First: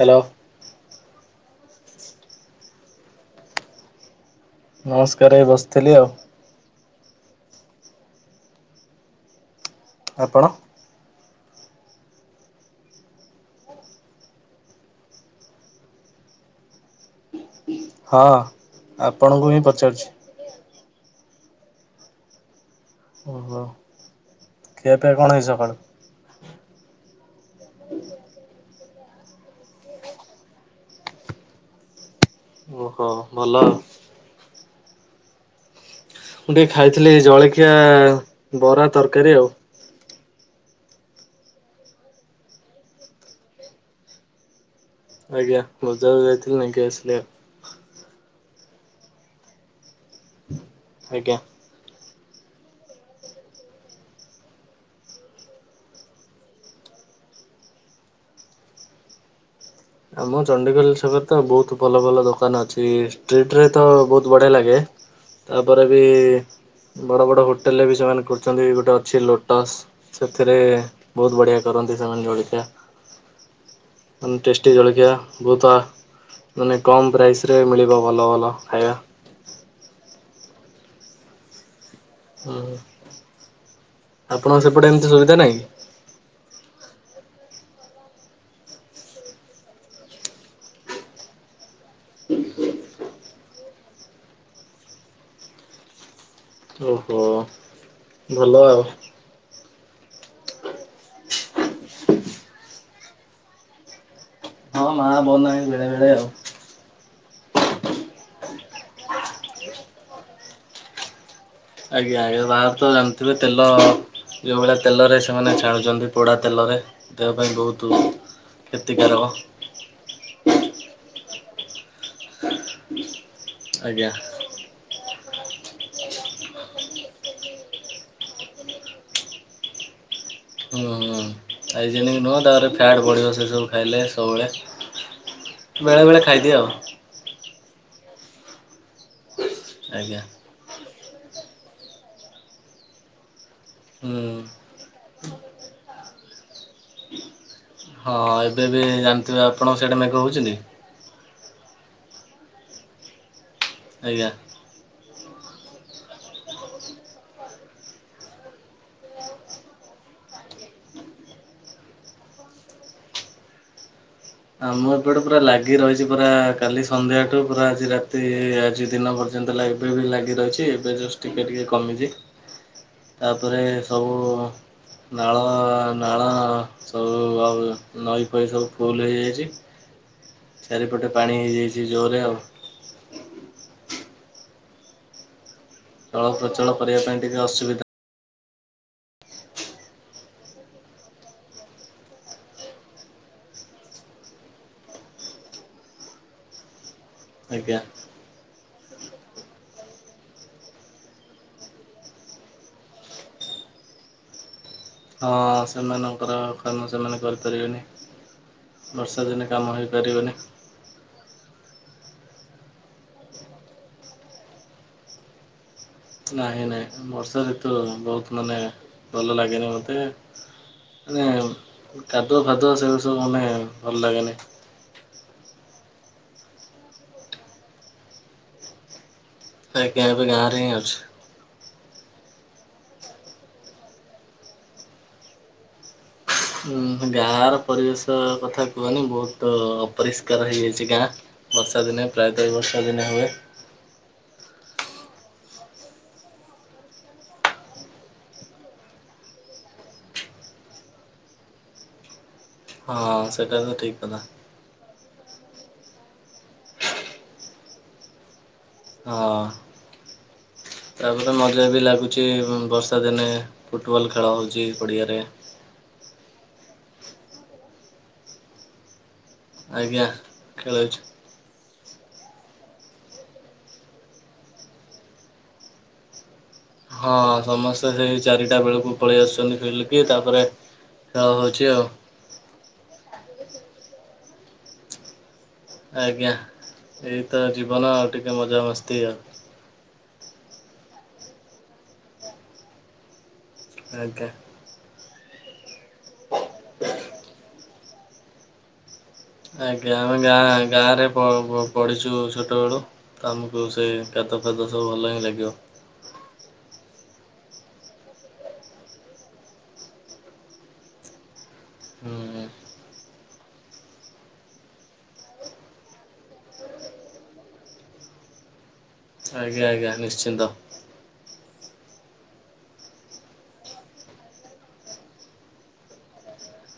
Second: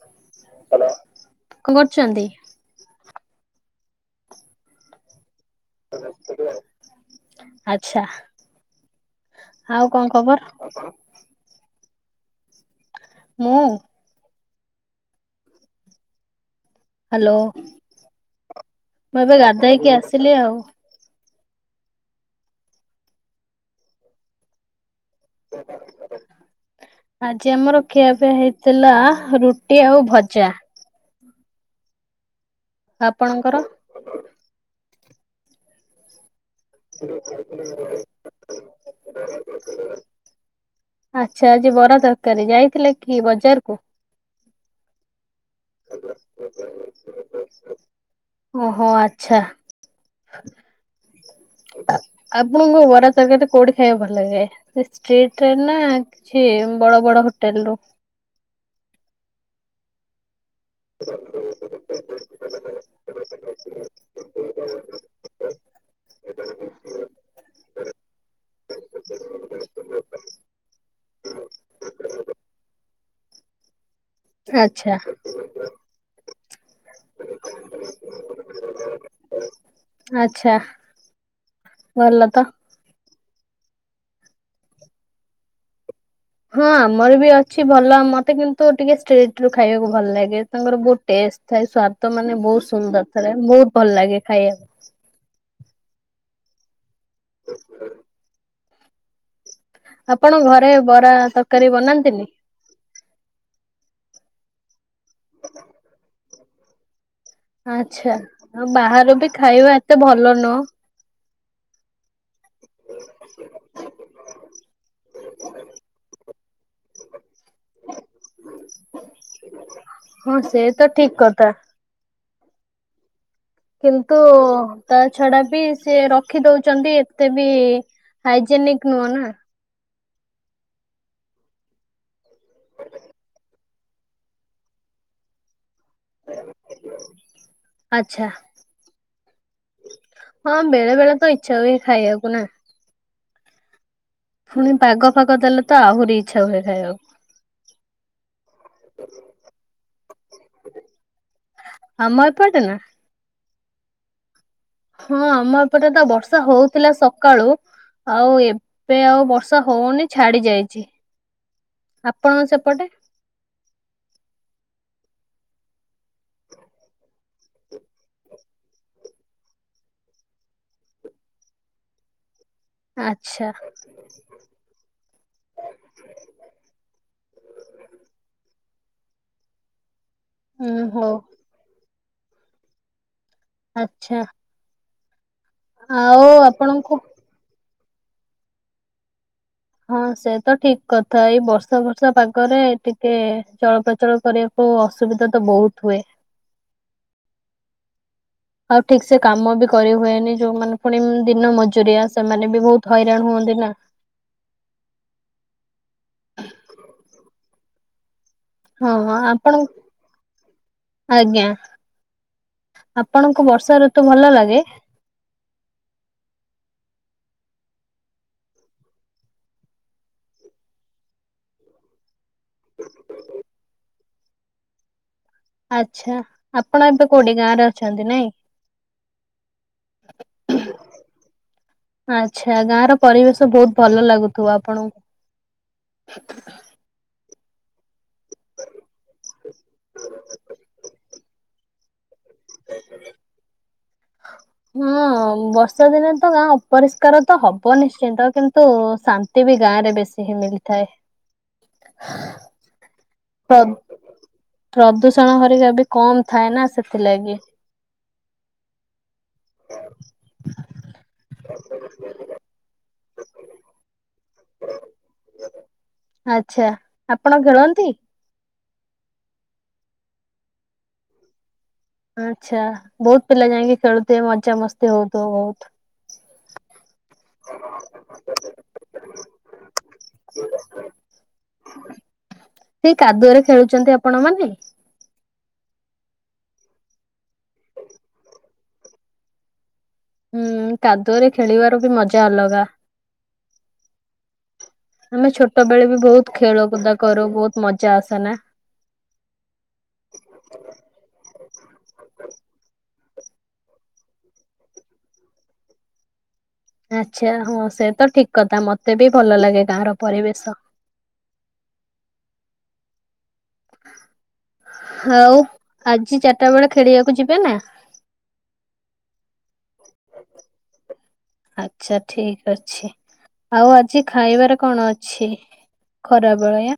Hello କଣ କରୁଛନ୍ତି? ନମସ୍କାର ବସ୍। ଆଚ୍ଛା। ଆଉ କଣ ଆପଣ? ଖବର? ମୁଁ। ହ୍ୟାଲୋ ହଁ ମୁଁ ଏବେ ଆପଣଙ୍କୁ ହିଁ ଗାଧେ ଇକି ପଚାରୁଛି ଆସିଲି ଆଉ। ଓହୋ ଖିଆ ପିଆକଣ ହେଇ ସକାଳୁ? ଆଜି ଆମର ଖିଆପିଆ ହେଇଥିଲା ରୁଟି ଆଉ ଭଜା। ଓହୋ ଆପଣଙ୍କର? ଭଲଆଉ। ମୁଁ ଟିକେ ଖାଇଥିଲି ଜଳଖିଆ ବରା ତରକାରୀ ଆଉ। ଆଚ୍ଛା ଆଜି ବରା ତରକାରି ଯାଇଥିଲେ କି ବଜାର କୁ? ଆଜ୍ଞା ବଜାର କୁ ଯାଇଥିଲିନେଇକି ଆସିଲେ ଆଉ। ଓହୋ ଆଚ୍ଛା। ଆଜ୍ଞା। ଆପଣଙ୍କ ବରା ତରକାରତି କୋଉଠି ଖାଇବାକୁ ଭଲ ଲାଗେ ଷ୍ଟିଟ୍‌ରେ ନା ଅଛି ବଡ ବଡ ହୋଟେଲ ରୁ ଆମ ଚଣ୍ଡୀଖୋଲ ଛକରେ ତ ବହୁତ ଭଲ ଭଲ ଦୋକାନ ଅଛି ଷ୍ଟ୍ରିଟ ରେ ତ ବହୁତ ବଢ଼ିଆ ଲାଗେ। ତାପରେ ବି ବଡ଼ ବଡ଼ ହୋଟେଲ୍ ରେ ବି ସେମାନେ କରୁଛନ୍ତି ଗୋଟେ ଅଛି ଲୋଟସ୍। ସେଥିରେ ବହୁତ ବଢ଼ିଆ କରନ୍ତି ସେମାନେ ଜଳିଖିଆ। ଟେଷ୍ଟି ଆଚ୍ଛା ଜଳଖିଆ ବହୁତ ମାନେ କମ୍ ପ୍ରାଇସ୍ ମିଳିବ ଭଲ ଭଲ ଖାଇବା। ଆଛା ଭଲ ତ। ହଁ ଆପଣଙ୍କ ସେପଟେ ଏମିତି ସୁବିଧା ନାହିଁ। ହଁ ଆମର ବି ଅଛି ଭଲ ମତେ କିନ୍ତୁ ଟିକେ ଷ୍ଟେଟ ରୁ ଖାଇବାକୁ ଭଲ ଲାଗେ। ତାଙ୍କର ଟେଷ୍ଟ ଥାଏ ସ୍ଵାଦ ମାନେ ବହୁତ ସୁନ୍ଦର ଥାଏ ବହୁତ ଭଲ ଲାଗେ ଖାଇବାକୁ। ଓହୋ। [inaudible] ଭଲ ଆଉ। ଆପଣ ଘରେ ବରା, ତରକାରୀ ବନାନ୍ତିନି? ହଁ ମା ବନାଏ ବେଳେବେଳେ ଆଉ। ଆଛା ଆଉ ବାହାର ବି ଖାଇବା ଏତେ ଭଲ ନୁହଁ। ଆଜ୍ଞା ଆଜ୍ଞା ବାହାରୁ ତ ଜାଣିଥିବେ ତେଲ ଯୋଉ ଭଳିଆ ତେଲରେ ସେମାନେ ଛାଣୁଛନ୍ତି ପୋଡ଼ା ତେଲରେ ଦେହ ପାଇଁ ବହୁତ କ୍ଷତିକାରକ। ହଁ ସେ ତ ଠିକ୍ କଥା। ଆଜ୍ଞା କିନ୍ତୁ ତା ଛଡା ବି ସେ ରଖି ଦଉଛନ୍ତି ଏତେ ବି ହାଇଜେନିକ ନୁହଁ ନା। ହୁଁ ହୁଁ ହାଇଜେନିକ୍ ନୁହେଁ ତାପରେ ଫ୍ୟାଟ୍ ବଢ଼ିବ ସେ ସବୁ ଖାଇଲେ ସବୁବେଳେ। ବେଳେ ବେଳେ ଖାଇଦିଏ ଆଉ। ଆଚ୍ଛା। ଆଜ୍ଞା। ହଁ ବେଳେ ବେଳେ ତ ଇଚ୍ଛା ହୁଏ ଖାଇବାକୁ ନା। ହୁଁ ପୁଣି ପାଗ ଫାଗ ଦେଲେ ତ ଆହୁରି ଇଚ୍ଛା ହୁଏ ଖାଇବାକୁ। ହଁ ଏବେ ବି ଜାଣିଥିବେ ଆପଣଙ୍କ ସେଇଟା ମେଘ ହଉଛନ୍ତି କି? ଆମ ଏପଟେ ନା। ଆଜ୍ଞା। ହଁ ଆମ ଏପଟେ ତ ବର୍ଷା ହଉଥିଲା ସକାଳୁ। ଆଉ ଏବେ ଆଉ ବର୍ଷା ହୋଉନି ଛାଡି ଯାଇଛି। ଆପଣଙ୍କ ସେପଟେ? ଆମ ଏପଟେ ପୁରା ଲାଗି ରହିଛି ପୁରା କାଲି ସନ୍ଧ୍ୟାଠୁ ପୁରା ଆଜି ରାତି ଆଜି ଦିନ [unintelligible] ଏବେ ବି ଲାଗି ରହିଛି ଏବେ ଟିକେ ଟିକେ କମିଛି। ଆଚ୍ଛା ତାପରେ ସବୁ ନାଳ ନାଳ ସବୁ ଆଉ ନଈ ଫଇ ସବୁ ଫୁଲ ହେଇଯାଇଛି। ଉଁ ଚାରିପଟେ ହଉ ପାଣି ହେଇଯାଇଛି ଜୋରରେ ଆଉ। ଆଚ୍ଛା। ଆଉ ଚଳପ୍ରଚଳ ଆପଣଙ୍କୁ କରିବା ପାଇଁ ଟିକେ ଅସୁବିଧା ହଁ ସେ ତ ଠିକ୍ କଥା ଏଇ ବର୍ଷା ବର୍ଷା ପାଗରେ ଟିକେ ଚଳପ୍ରଚଳ କରିବା ଓ ଅସୁବିଧା ତ ବହୁତ ହୁଏ। ଆଜ୍ଞା। ଆଉ ଠିକ ସେ କାମ ବି କରି ହୁଏନି ଯୋଉମାନେ ପୁଣି ଦିନ ମଜୁରିଆ ସେମାନେ ବି ବହୁତ ହଇରାଣ ହୁଅନ୍ତି ନା। ହଁ ସେମାନଙ୍କର କାମ ସେମାନେ କରିପାରିବେନି। ହଁ ହଁ ବର୍ଷା ଦିନେ ଆପଣ କାମ ହେଇପାରିବନି। ଆଜ୍ଞା ଆପଣଙ୍କୁ ବର୍ଷା ଋତୁ ଭଲ ଲାଗେ? ନାହିଁ ନାହିଁ ବର୍ଷା ଋତୁ ବହୁତ ମାନେ ଭଲ ଲାଗେନି ମୋତେ ମାନେ କାଦୁଆ ଫାଦୁଅ ସେଗୁଡା ସବୁ ମାନେ ଭଲ ଲାଗେନି। ଆଚ୍ଛା ଆପଣ ଏବେ କୋଉଠି ଗାଁରେ ଅଛନ୍ତି ନାଇଁ। ଆଜ୍ଞା ଏବେ ଗାଁରେ ହିଁ ଅଛି। ଆଚ୍ଛା ଗାଁ ର ପରିବେଶ ବହୁତ ଭଲ ଲାଗୁଥିବ ଆପଣଙ୍କୁ। ଗାଁର ପରିବେଶ କଥା କୁହନି ବହୁତ ଅପରିଷ୍କାର ହେଇଯାଇଛି ଗାଁ ବର୍ଷା ଦିନେ ପ୍ରାୟତଃ ବର୍ଷା ଦିନେ ହୁଏ। ହଁ ବର୍ଷା ଦିନେ ତ ଗାଁ ଅପରିଷ୍କାର ତ ହବ ନିଶ୍ଚିନ୍ତ କିନ୍ତୁ ଶା [inaudible] [inaudible] ଗାଁରେ ବେଶୀ ହିଁ ମିଳିଥାଏ। ହଁ ପ୍ର ସେଟା ତ ଠିକ କଥା। ପ୍ରଦୂଷଣ ହରିକା ବି କମ ଥାଏ ନା ସେଥିଲାଗି। ହଁ ତାପରେ ମଜା ବି ଲାଗୁଛି ବର୍ଷା ଦିନେ ଫୁଟବଲ୍ ଖେଳ ହେଉଛି ପଡ଼ିଆରେ। ଆଚ୍ଛା ଆପଣ ଖେଳନ୍ତି? ଆଜ୍ଞା ଖେଳେ। ଆଚ୍ଛା ବହୁତ ପିଲା ଯାଇକି ଖେଳୁଥିବେ ମଜା ମସ୍ତି ହଉଥିବ ବହୁତ। ହଁ ସମସ୍ତେ ସେଇ ଚାରିଟା ବେଳକୁ ପଳେଇ ଆସୁଛନ୍ତି ଖେଳିକି ତାପରେ। ଖେଳ ହଉଛି ଆଉ। ସେଇ କାଦୁଅରେ ଖେଳୁଛନ୍ତି ଆପଣମାନେ। ଆଜ୍ଞା ଏଇତ ଜୀବନ ଆଉ ଟିକେ ମଜା ମସ୍ତି ଆଉ। ହୁଁ କାଦୁଅରେ ଖେଳିବାର ବି ମଜା ଅଲଗା। ଆଜ୍ଞା। ଆମେ ଛୋଟ ବେଳେ ବି ବହୁତ ଖେଳକୁଦା କରୁ ବହୁତ ମଜା ଆସେ ନା। ଆଜ୍ଞା ଆମେ ଗାଁ ଗାଁ ରେ ପଢିଛୁ ଛୋଟ ବେଳୁ। ଆମକୁ ସେ କାଦୁଅ ଫାଦୁଅ ସବୁ ଭଲ ହିଁ ଲାଗିବ। ଆଚ୍ଛା ହଁ ସେ ତ ଠିକ କଥା ମତେ ବି ଭଲ ଲାଗେ ଗାଁର ପରିବେଶ। ହୁଁ। ଆଉ ଆଜି ଚାରିଟା ବେଳେ ଖେଳିବାକୁ ଯିବେ ନା। ଆଜ୍ଞା ଆଜ୍ଞା ନିଶ୍ଚିନ୍ତ। ଆଛା ଠିକ ଅଛି ଆଉ ଆଜି ଖାଇବାରେ କଣ ଅଛି। ଖରାବେଳେ।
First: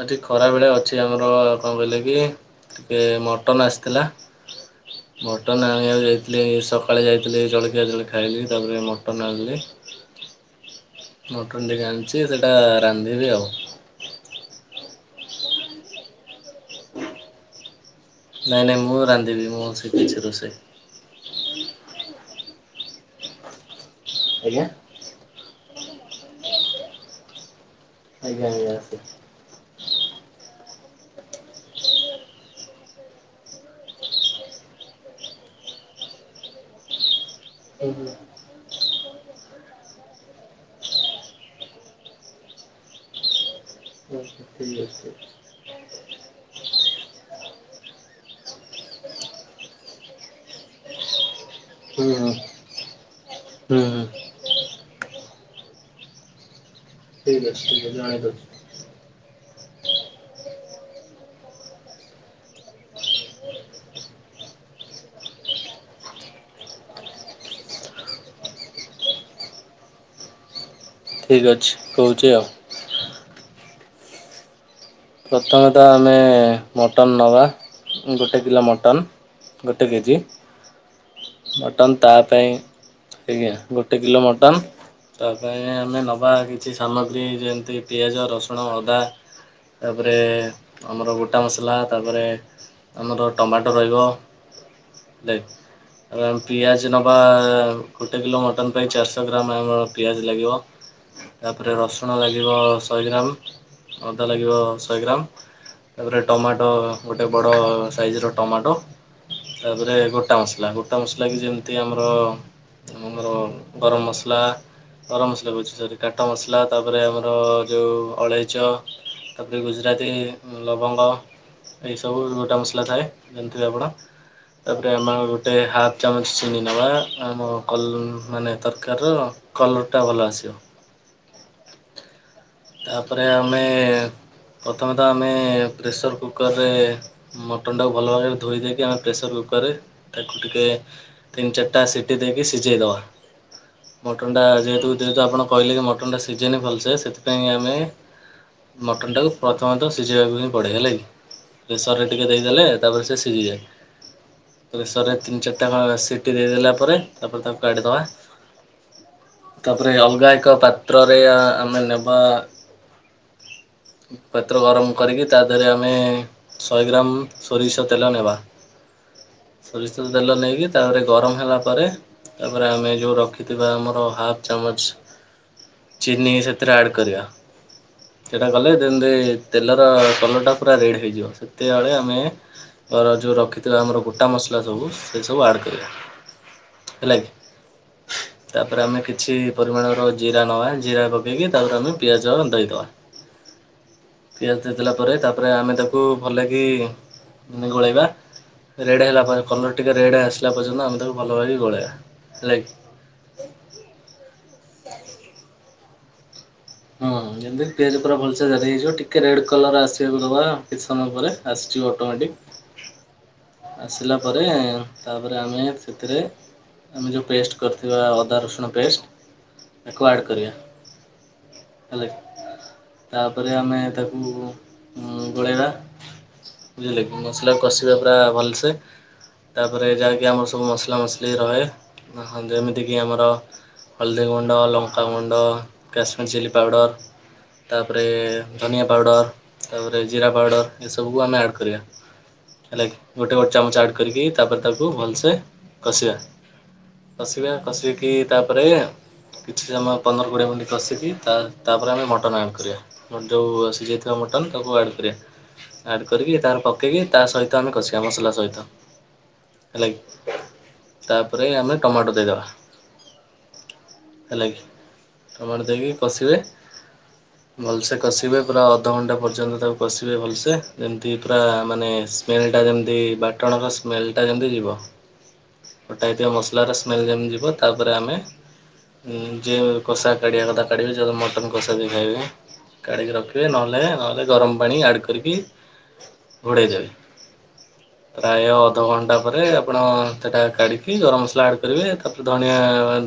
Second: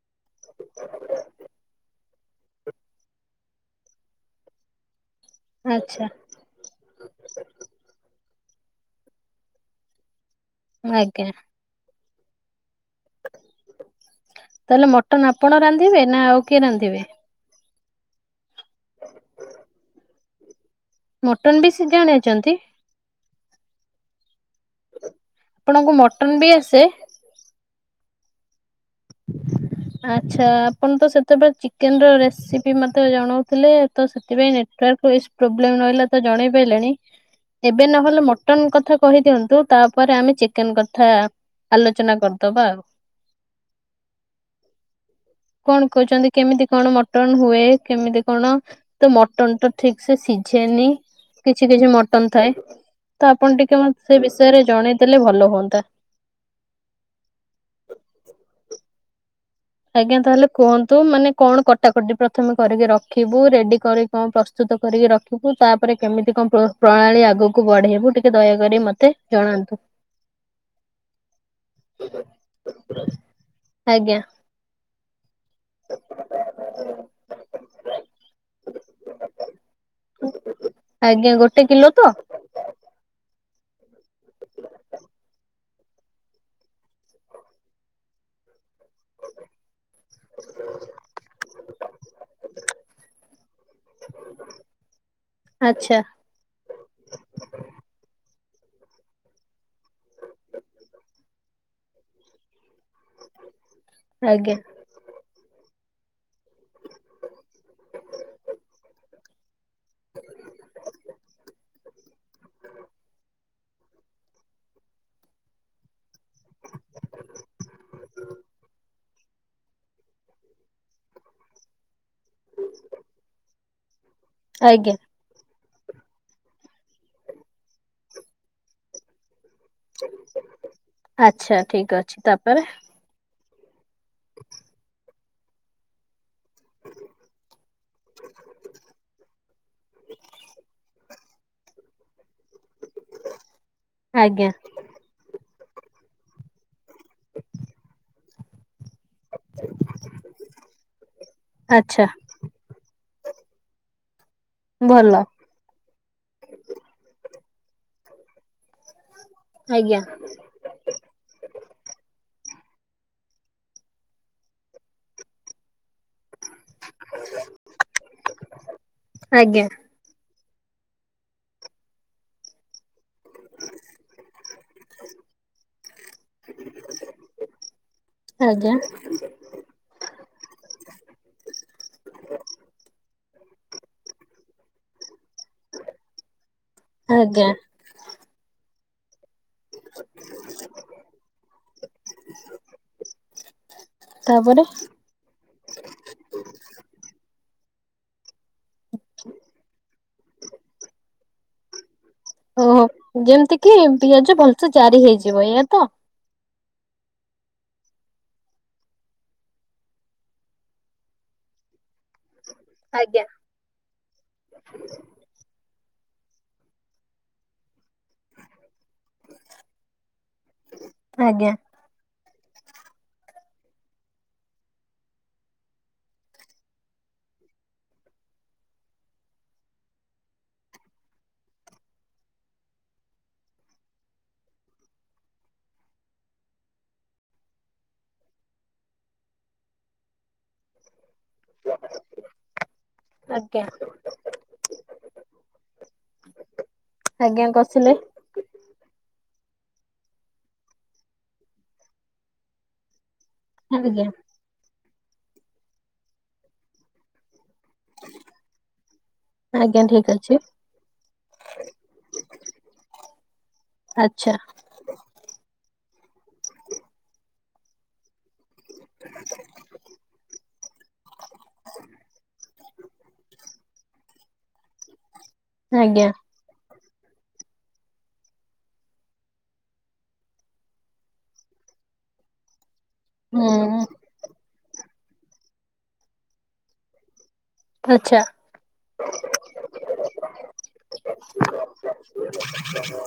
ଆଜି ଖରାବେଳେ ଅଛି ଆମର କଣ କହିଲେ କି। ଟିକେ ମଟନ ଆସିଥିଲା ମଟନ ଆଚ୍ଛା ଆଣିବାକୁ ଯାଇ। ଯୋଉ ସକାଳେ ଯାଇଥିଲେ ଜଳଖିଆ ଖାଇଲି ତାପରେ ମଟନ୍ ଆଣଥିଲେ। ଆଜ୍ଞା। ମଟନ୍ ଟିକେ ଆଣିଛି ସେଇଟା ରାନ୍ଧିବି ଆଉ। ତାହେଲେ ମଟନ ଆପଣ ରାନ୍ଧିବେ ନା ଆଉ କିଏ ରାନ୍ଧିବେ। ନାଇଁ ନାଇଁ ମୁଁ ରାନ୍ଧିବି ମୁଁ ଶିଖିଛି ରୋଷେଇ। ମଟନ ବି ସେ ଜାଣିଛନ୍ତି। ଆଜ୍ଞା। ଆପଣଙ୍କୁ ମଟନ ବି ଆସେ। ଆଜ୍ଞା ଆଜ୍ଞା ଆସୁନ। ଆଚ୍ଛା ଆପଣ ତ ସେତେବେଳେ ଚିକେନର ରେସିପି ମତେ ଜଣଉଥିଲେ ତ ସେଥିପାଇଁ ନେଟ୍ ନେଟୱର୍କ ପ୍ରୋବ୍ଲେମ ରହିଲା ତ ଜଣେଇ ପାରିଲେଣି। ହ ଏବେ ନହେଲେ ମ ମଟନ କଥା କହିଦିଅନ୍ତୁ, ତାପରେ ଆମେ ଚିକେନ କଥା ଆଲୋଚନା କରିଦେବା ଆଉ ପ୍ଲସ ଥ୍ରି ବ କଣ କହୁଛନ୍ତି। କେମିତି କଣ ମଟନ ହୁଏ। କେମିତି କଣ। ତ ମଟନ ଟା ଠିକ ସେ ସିଝେନି କିଛି କିଛି ହୁଁ ହୁଁ ମଟନ ଥାଏ। ତ ଆପଣ ଟିକେ ହୁଁ ମତେ ହୁଁ। ସେ ବିଷୟରେ ଜଣେଇଦେଲେ ଭଲ ହୁଅନ୍ତା। ଠିକ୍ ଅଛି। ଆଜ୍ଞା ଆଣି ଦଉଛି। ଆଜ୍ଞା ତାହେଲେ କୁହନ୍ତୁ, ମାନେ କଣ କଟାକଟି ପ୍ରଥମେ କରିକି ରଖିବୁ ରେଡି କରି କଣ ପ୍ରସ୍ତୁତ କରିକି ରଖିବୁ, ତାପରେ କେମିତି କଣ ପ୍ରଣାଳୀ ଆଗକୁ ବଢ଼େଇବୁ ଟିକେ ଦୟାକରି ମୋତେ ଜଣାନ୍ତୁ ଠିକ ଅଛି, କହୁଛି ଆଉ। ଆଜ୍ଞା ପ୍ରଥମେ ତ ଆମେ ମଟନ୍ ନେବା ଗୋଟେ କିଲୋ ମଟନ୍ ଗୋଟେ କେଜି, ଆଜ୍ଞା ଗୋଟେ କିଲୋ ମଟନ୍ ତ ତା ପାଇଁ ଆଜ୍ଞା ଗୋଟେ କିଲୋ ମଟନ ତା ପାଇଁ ଆମେ ନେବା କିଛି ସାମଗ୍ରୀ ଯେମିତି ପିଆଜ, ରସୁଣ, ଅଦା। ତାପରେ ଆମର ଗୋଟା ମସଲା, ତାପରେ ଆମର ଟମାଟୋ ରହିବ। ଆଚ୍ଛା ଆ ପିଆଜ ନେବା ଗୋଟେ କିଲୋ ମଟନ୍ ପାଇଁ ଚାରିଶହ ଗ୍ରାମ ଆମର ପିଆଜ ଲାଗିବ। ତାପରେ ରସୁଣ ଲାଗିବ ଶହେ ଗ୍ରାମ। ଲାଗିବ ଆଜ୍ଞା ଶହେ ଗ୍ରାମ ତାପରେ ଟମାଟୋ ଗୋଟେ ବଡ଼ ସାଇଜ ର ଟମାଟୋ। ତାପରେ ଗୋଟା ମସଲା, ଗୋଟା ମସଲା କି ଯେମିତି ଆମର ଆମର ଗରମ ମସଲା ଗରମ ମସଲା କରୁଛି ସରି। କାଟ ମସଲା ତାପରେ ଆମର ଯେଉଁ ଅଳେଇଚ ତାପରେ ଗୁଜୁରାତି ଲବଙ୍ଗ। ଏଇ ସବୁ ଗୋଟା ମସଲା ଥାଏ। ଯେମିତି ଆପଣ ଆଜ୍ଞା। ତାପରେ ଆମ ଗୋଟେ ହାଫ ଚାମଚ ଚିନି ନେବା। ଆମ କଲ ମାନେ ତରକାରୀ ର କଲର୍ ଟା ଭଲ ଆସିବ। ଆଚ୍ଛା ଠିକ୍ ଅଛି ତାପରେ ତାପରେ ଆମେ ପ୍ରଥମେ ତ ଆମେ ପ୍ରେସର କୁକରରେ ମଟନଟାକୁ ଭଲ ଭାବରେ ଧୋଇ ଦେଇକି ଆମେ ପ୍ରେସର କୁକରରେ ତାକୁ ଟିକେ ତିନ ଚାରିଟା ସିଟିି ଦେଇକି ସିଝେଇ ଦେବା। ମଟନ୍ ଟା ଆଜ୍ଞା ଯେହେତୁ ଯେହେତୁ ଆପଣ କହିଲେ କି ମଟନ୍ ଟା ସିଝେନି ଭଲସେ, ସେଥିପାଇଁ ଆମେ ମଟନଟାକୁ ପ୍ରଥମତଃ ସିଝେଇବାକୁ ହିଁ ପଡ଼େ ହେଲା କି ପ୍ରେସରରେ ଆଚ୍ଛା ଟିକେ ଦେଇଦେଲେ। ତାପରେ ସେ ସିଝିଯାଏ। ଭଲ ପେସରରେ ତିନି ଚାରିଟା ସିଟି ଦେଇଦେଲା ପରେ ତାପରେ ତାକୁ କାଢ଼ିଦେବା। ତାପରେ ଆଜ୍ଞା ଅଲଗା ଏକ ପାତ୍ରରେ ଆମେ ନେଉ। ବା ପାତ୍ର ଗରମ କରିକି ତା ଦେହରେ ଆମେ ଶହେ ଗ୍ରାମ ସୋରିଷ ତେଲ ନେବା ଆଜ୍ଞା ତେଲ ନେଇକି ତାପରେ ଗରମ ହେଲା ପରେ ତାପରେ ଆମେ ଯୋଉ ରଖିଥିବା ଆମର ହାପ ଚାମଚ ଚିନି ସେଥିରେ ଆମେ କରିବା ସେଇଟା କଲେ ଆଜ୍ଞା ଯେମିତି ତେଲର କଲରଟା ପୁରା ରେଡ଼୍ ହେଇଯିବ ସେତେବେଳେ ଆମେ ଆର ଯେଉ ରଖିଥିଲା ଆମର ଗୋଟା ମସଲା ସବୁ ସେ ସବୁ ଆଡ଼୍ କରିବା। ହେଲା ଆଜ୍ଞା କି ତାପରେ ଆମେ କିଛି ପରିମାଣର ଜିରା ନବା ଜିରା ପକେଇକି ତାପରେ ପିଆଜ ଦେଇଦବା ତାପରେ ପିଆଜ ଦେଲା ତାପରେ ତାପରେ ଆମେ ତାକୁ ଭଲକି ଗୋଳେଇବା। ରେଡ଼୍ ହେଲା ପରେ କଲର୍ ଟିକେ ରେଡ଼୍ ଆସିଲା ପର୍ଯ୍ୟନ୍ତ ଆମେ ତାକୁ ଭଲ ଭାବେ ଗୋଳେଇବା। ଓହୋ ଯେମିତି କି ପିଆଜ ଭଲ ସେ ଜାରି ହେଇଯିବ ଏଇଆ ତ। ହଁ ଯେମିତି ପିଆଜ ପୁରା ଭଲସେ ଜାରି ହେଇଯିବ ଟିକେ ରେଡ୍ କଲର୍ ଆସିବାକୁ ଦବା କିଛି ସମୟ ପରେ ଆସିଯିବ ଅଟୋମେଟିକ। ଆଜ୍ଞା। ଆସିଲା ପରେ ତା ତାପରେ ଆମେ ସେଥିରେ ଆମେ ଯେଉଁ ପେଷ୍ଟ କରିଥିବା ଅଦା ରସୁଣ ପେଷ୍ଟ ଆଡ୍ କରିବା। ଆଜ୍ଞା ହେଲାକି ତାପରେ ଆମେ ତାକୁ ଗୋଳେଇବା। ବୁଝିଲେ କି ମସାଲା କସିବା ପୁରା ଭଲ ସେ। ତାପରେ ଯାହାକି ଆମର ସବୁ ମସଲା ମସଲି ରହେ ଯେମିତି କିି ଆମର ହଳଦୀ ଗୁଣ୍ଡ ଲଙ୍କାଗୁଣ୍ଡ କାଶ୍ମୀର ଚିଲ୍ଲି ପାଉଡ଼ର ତାପରେ ଧନିଆ ପାଉଡ଼ର ତାପରେ ଜିରା ପାଉଡ଼ର ଏସବୁକୁ ଆମେ ଆଡ଼୍ କରିବା। ହେଲାକି ଗୋଟେ ଗୋଟେ ଆଜ୍ଞା ଚାମଚ ଆଡ କରିକି ତାପରେ ତାକୁ ଭଲ ସେ କଷିବା। ଆଜ୍ଞା କଷିବା କଷିଲେ କଷିକି ତାପରେ କିଛି ସମୟ ପନ୍ଦର କୋଡ଼ିଏ ମିନିଟ୍ କଶିକି ତା ପରେ ଆମେ ମଟନ୍ ଆଡ କରିବା। ମୋର ଯୋଉ ଆସି ଆଜ୍ଞା ଯାଇଥିବା ମଟନ ତାକୁ ଆଡ଼୍ କରିବା ଆଡ଼୍ କରିକି ତାର ପକେଇକି ତା ସହିତ ଆମେ କସିବା। ମସଲା ସହିତ ଆଜ୍ଞା ହେଲାକି। ଠିକ ଅଛି ତାପରେ ଆମେ ଟମାଟୋ ଦେଇଦବା ଆଚ୍ଛା ହେଲା କିି। ଟମାଟ ଦେଇକି କସିବେ। ଭଲସେ କସିବେ ପୁରା ଅଧଘଣ୍ଟା ପର୍ଯ୍ୟନ୍ତ ତାକୁ କସିବେ ଭଲସେ ଯେମିତି ପୁରା ମାନେ ସ୍ମେଲ୍ ଯେମତି ବାଟଣ ବା ସ୍ମେଲ୍ ଟା ଯେମିତି ଯିବ, ଆଜ୍ଞା ବଟା ହେଇଥିବା ମସ ତାର ସ୍ମେଲ ଯେମିତି ଯିବ ତା ପରେ ଆମେ ହୁଁ ଯେ କଷା କାଢ଼ିବା କଥା କାଢ଼ିବେ ଯଦି ମଟନ୍ କଷା ଯିଏ ଖାଇବେ। କାଢ଼ିକି ରଖିବେ ହୁଁ ନହେଲେ ନହେଲେ ଗରମ ପାଣି ଆଡ଼୍ କରିକି ଘୋଡେଇ ଦେବେ। ଆଚ୍ଛା ପ୍ରାୟ ଅଧଘଣ୍ଟା ପରେ ଆପଣ ସେଟା କାଢିକି ଗରମ ମସଲା ଆଡ୍ କରିବେ, ତାପ ଧଣିଆ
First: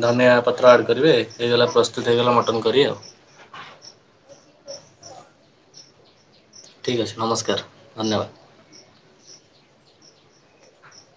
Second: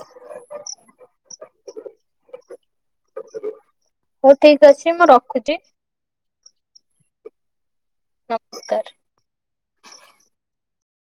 ଧନିଆ ପତ୍ର ଆଡ଼୍ କରିବେ ହେଇଗଲା ପ୍ରସ୍ତୁତ ହେଇଗଲା ମଟନ୍ କରି ଆଉ। ହଉ ଠିକ୍ ଅଛି ମୁଁ ରଖୁଛି। ଠିକ୍ ଅଛି ନମସ୍କାର, ଧନ୍ୟବାଦ। ନମସ୍କାର।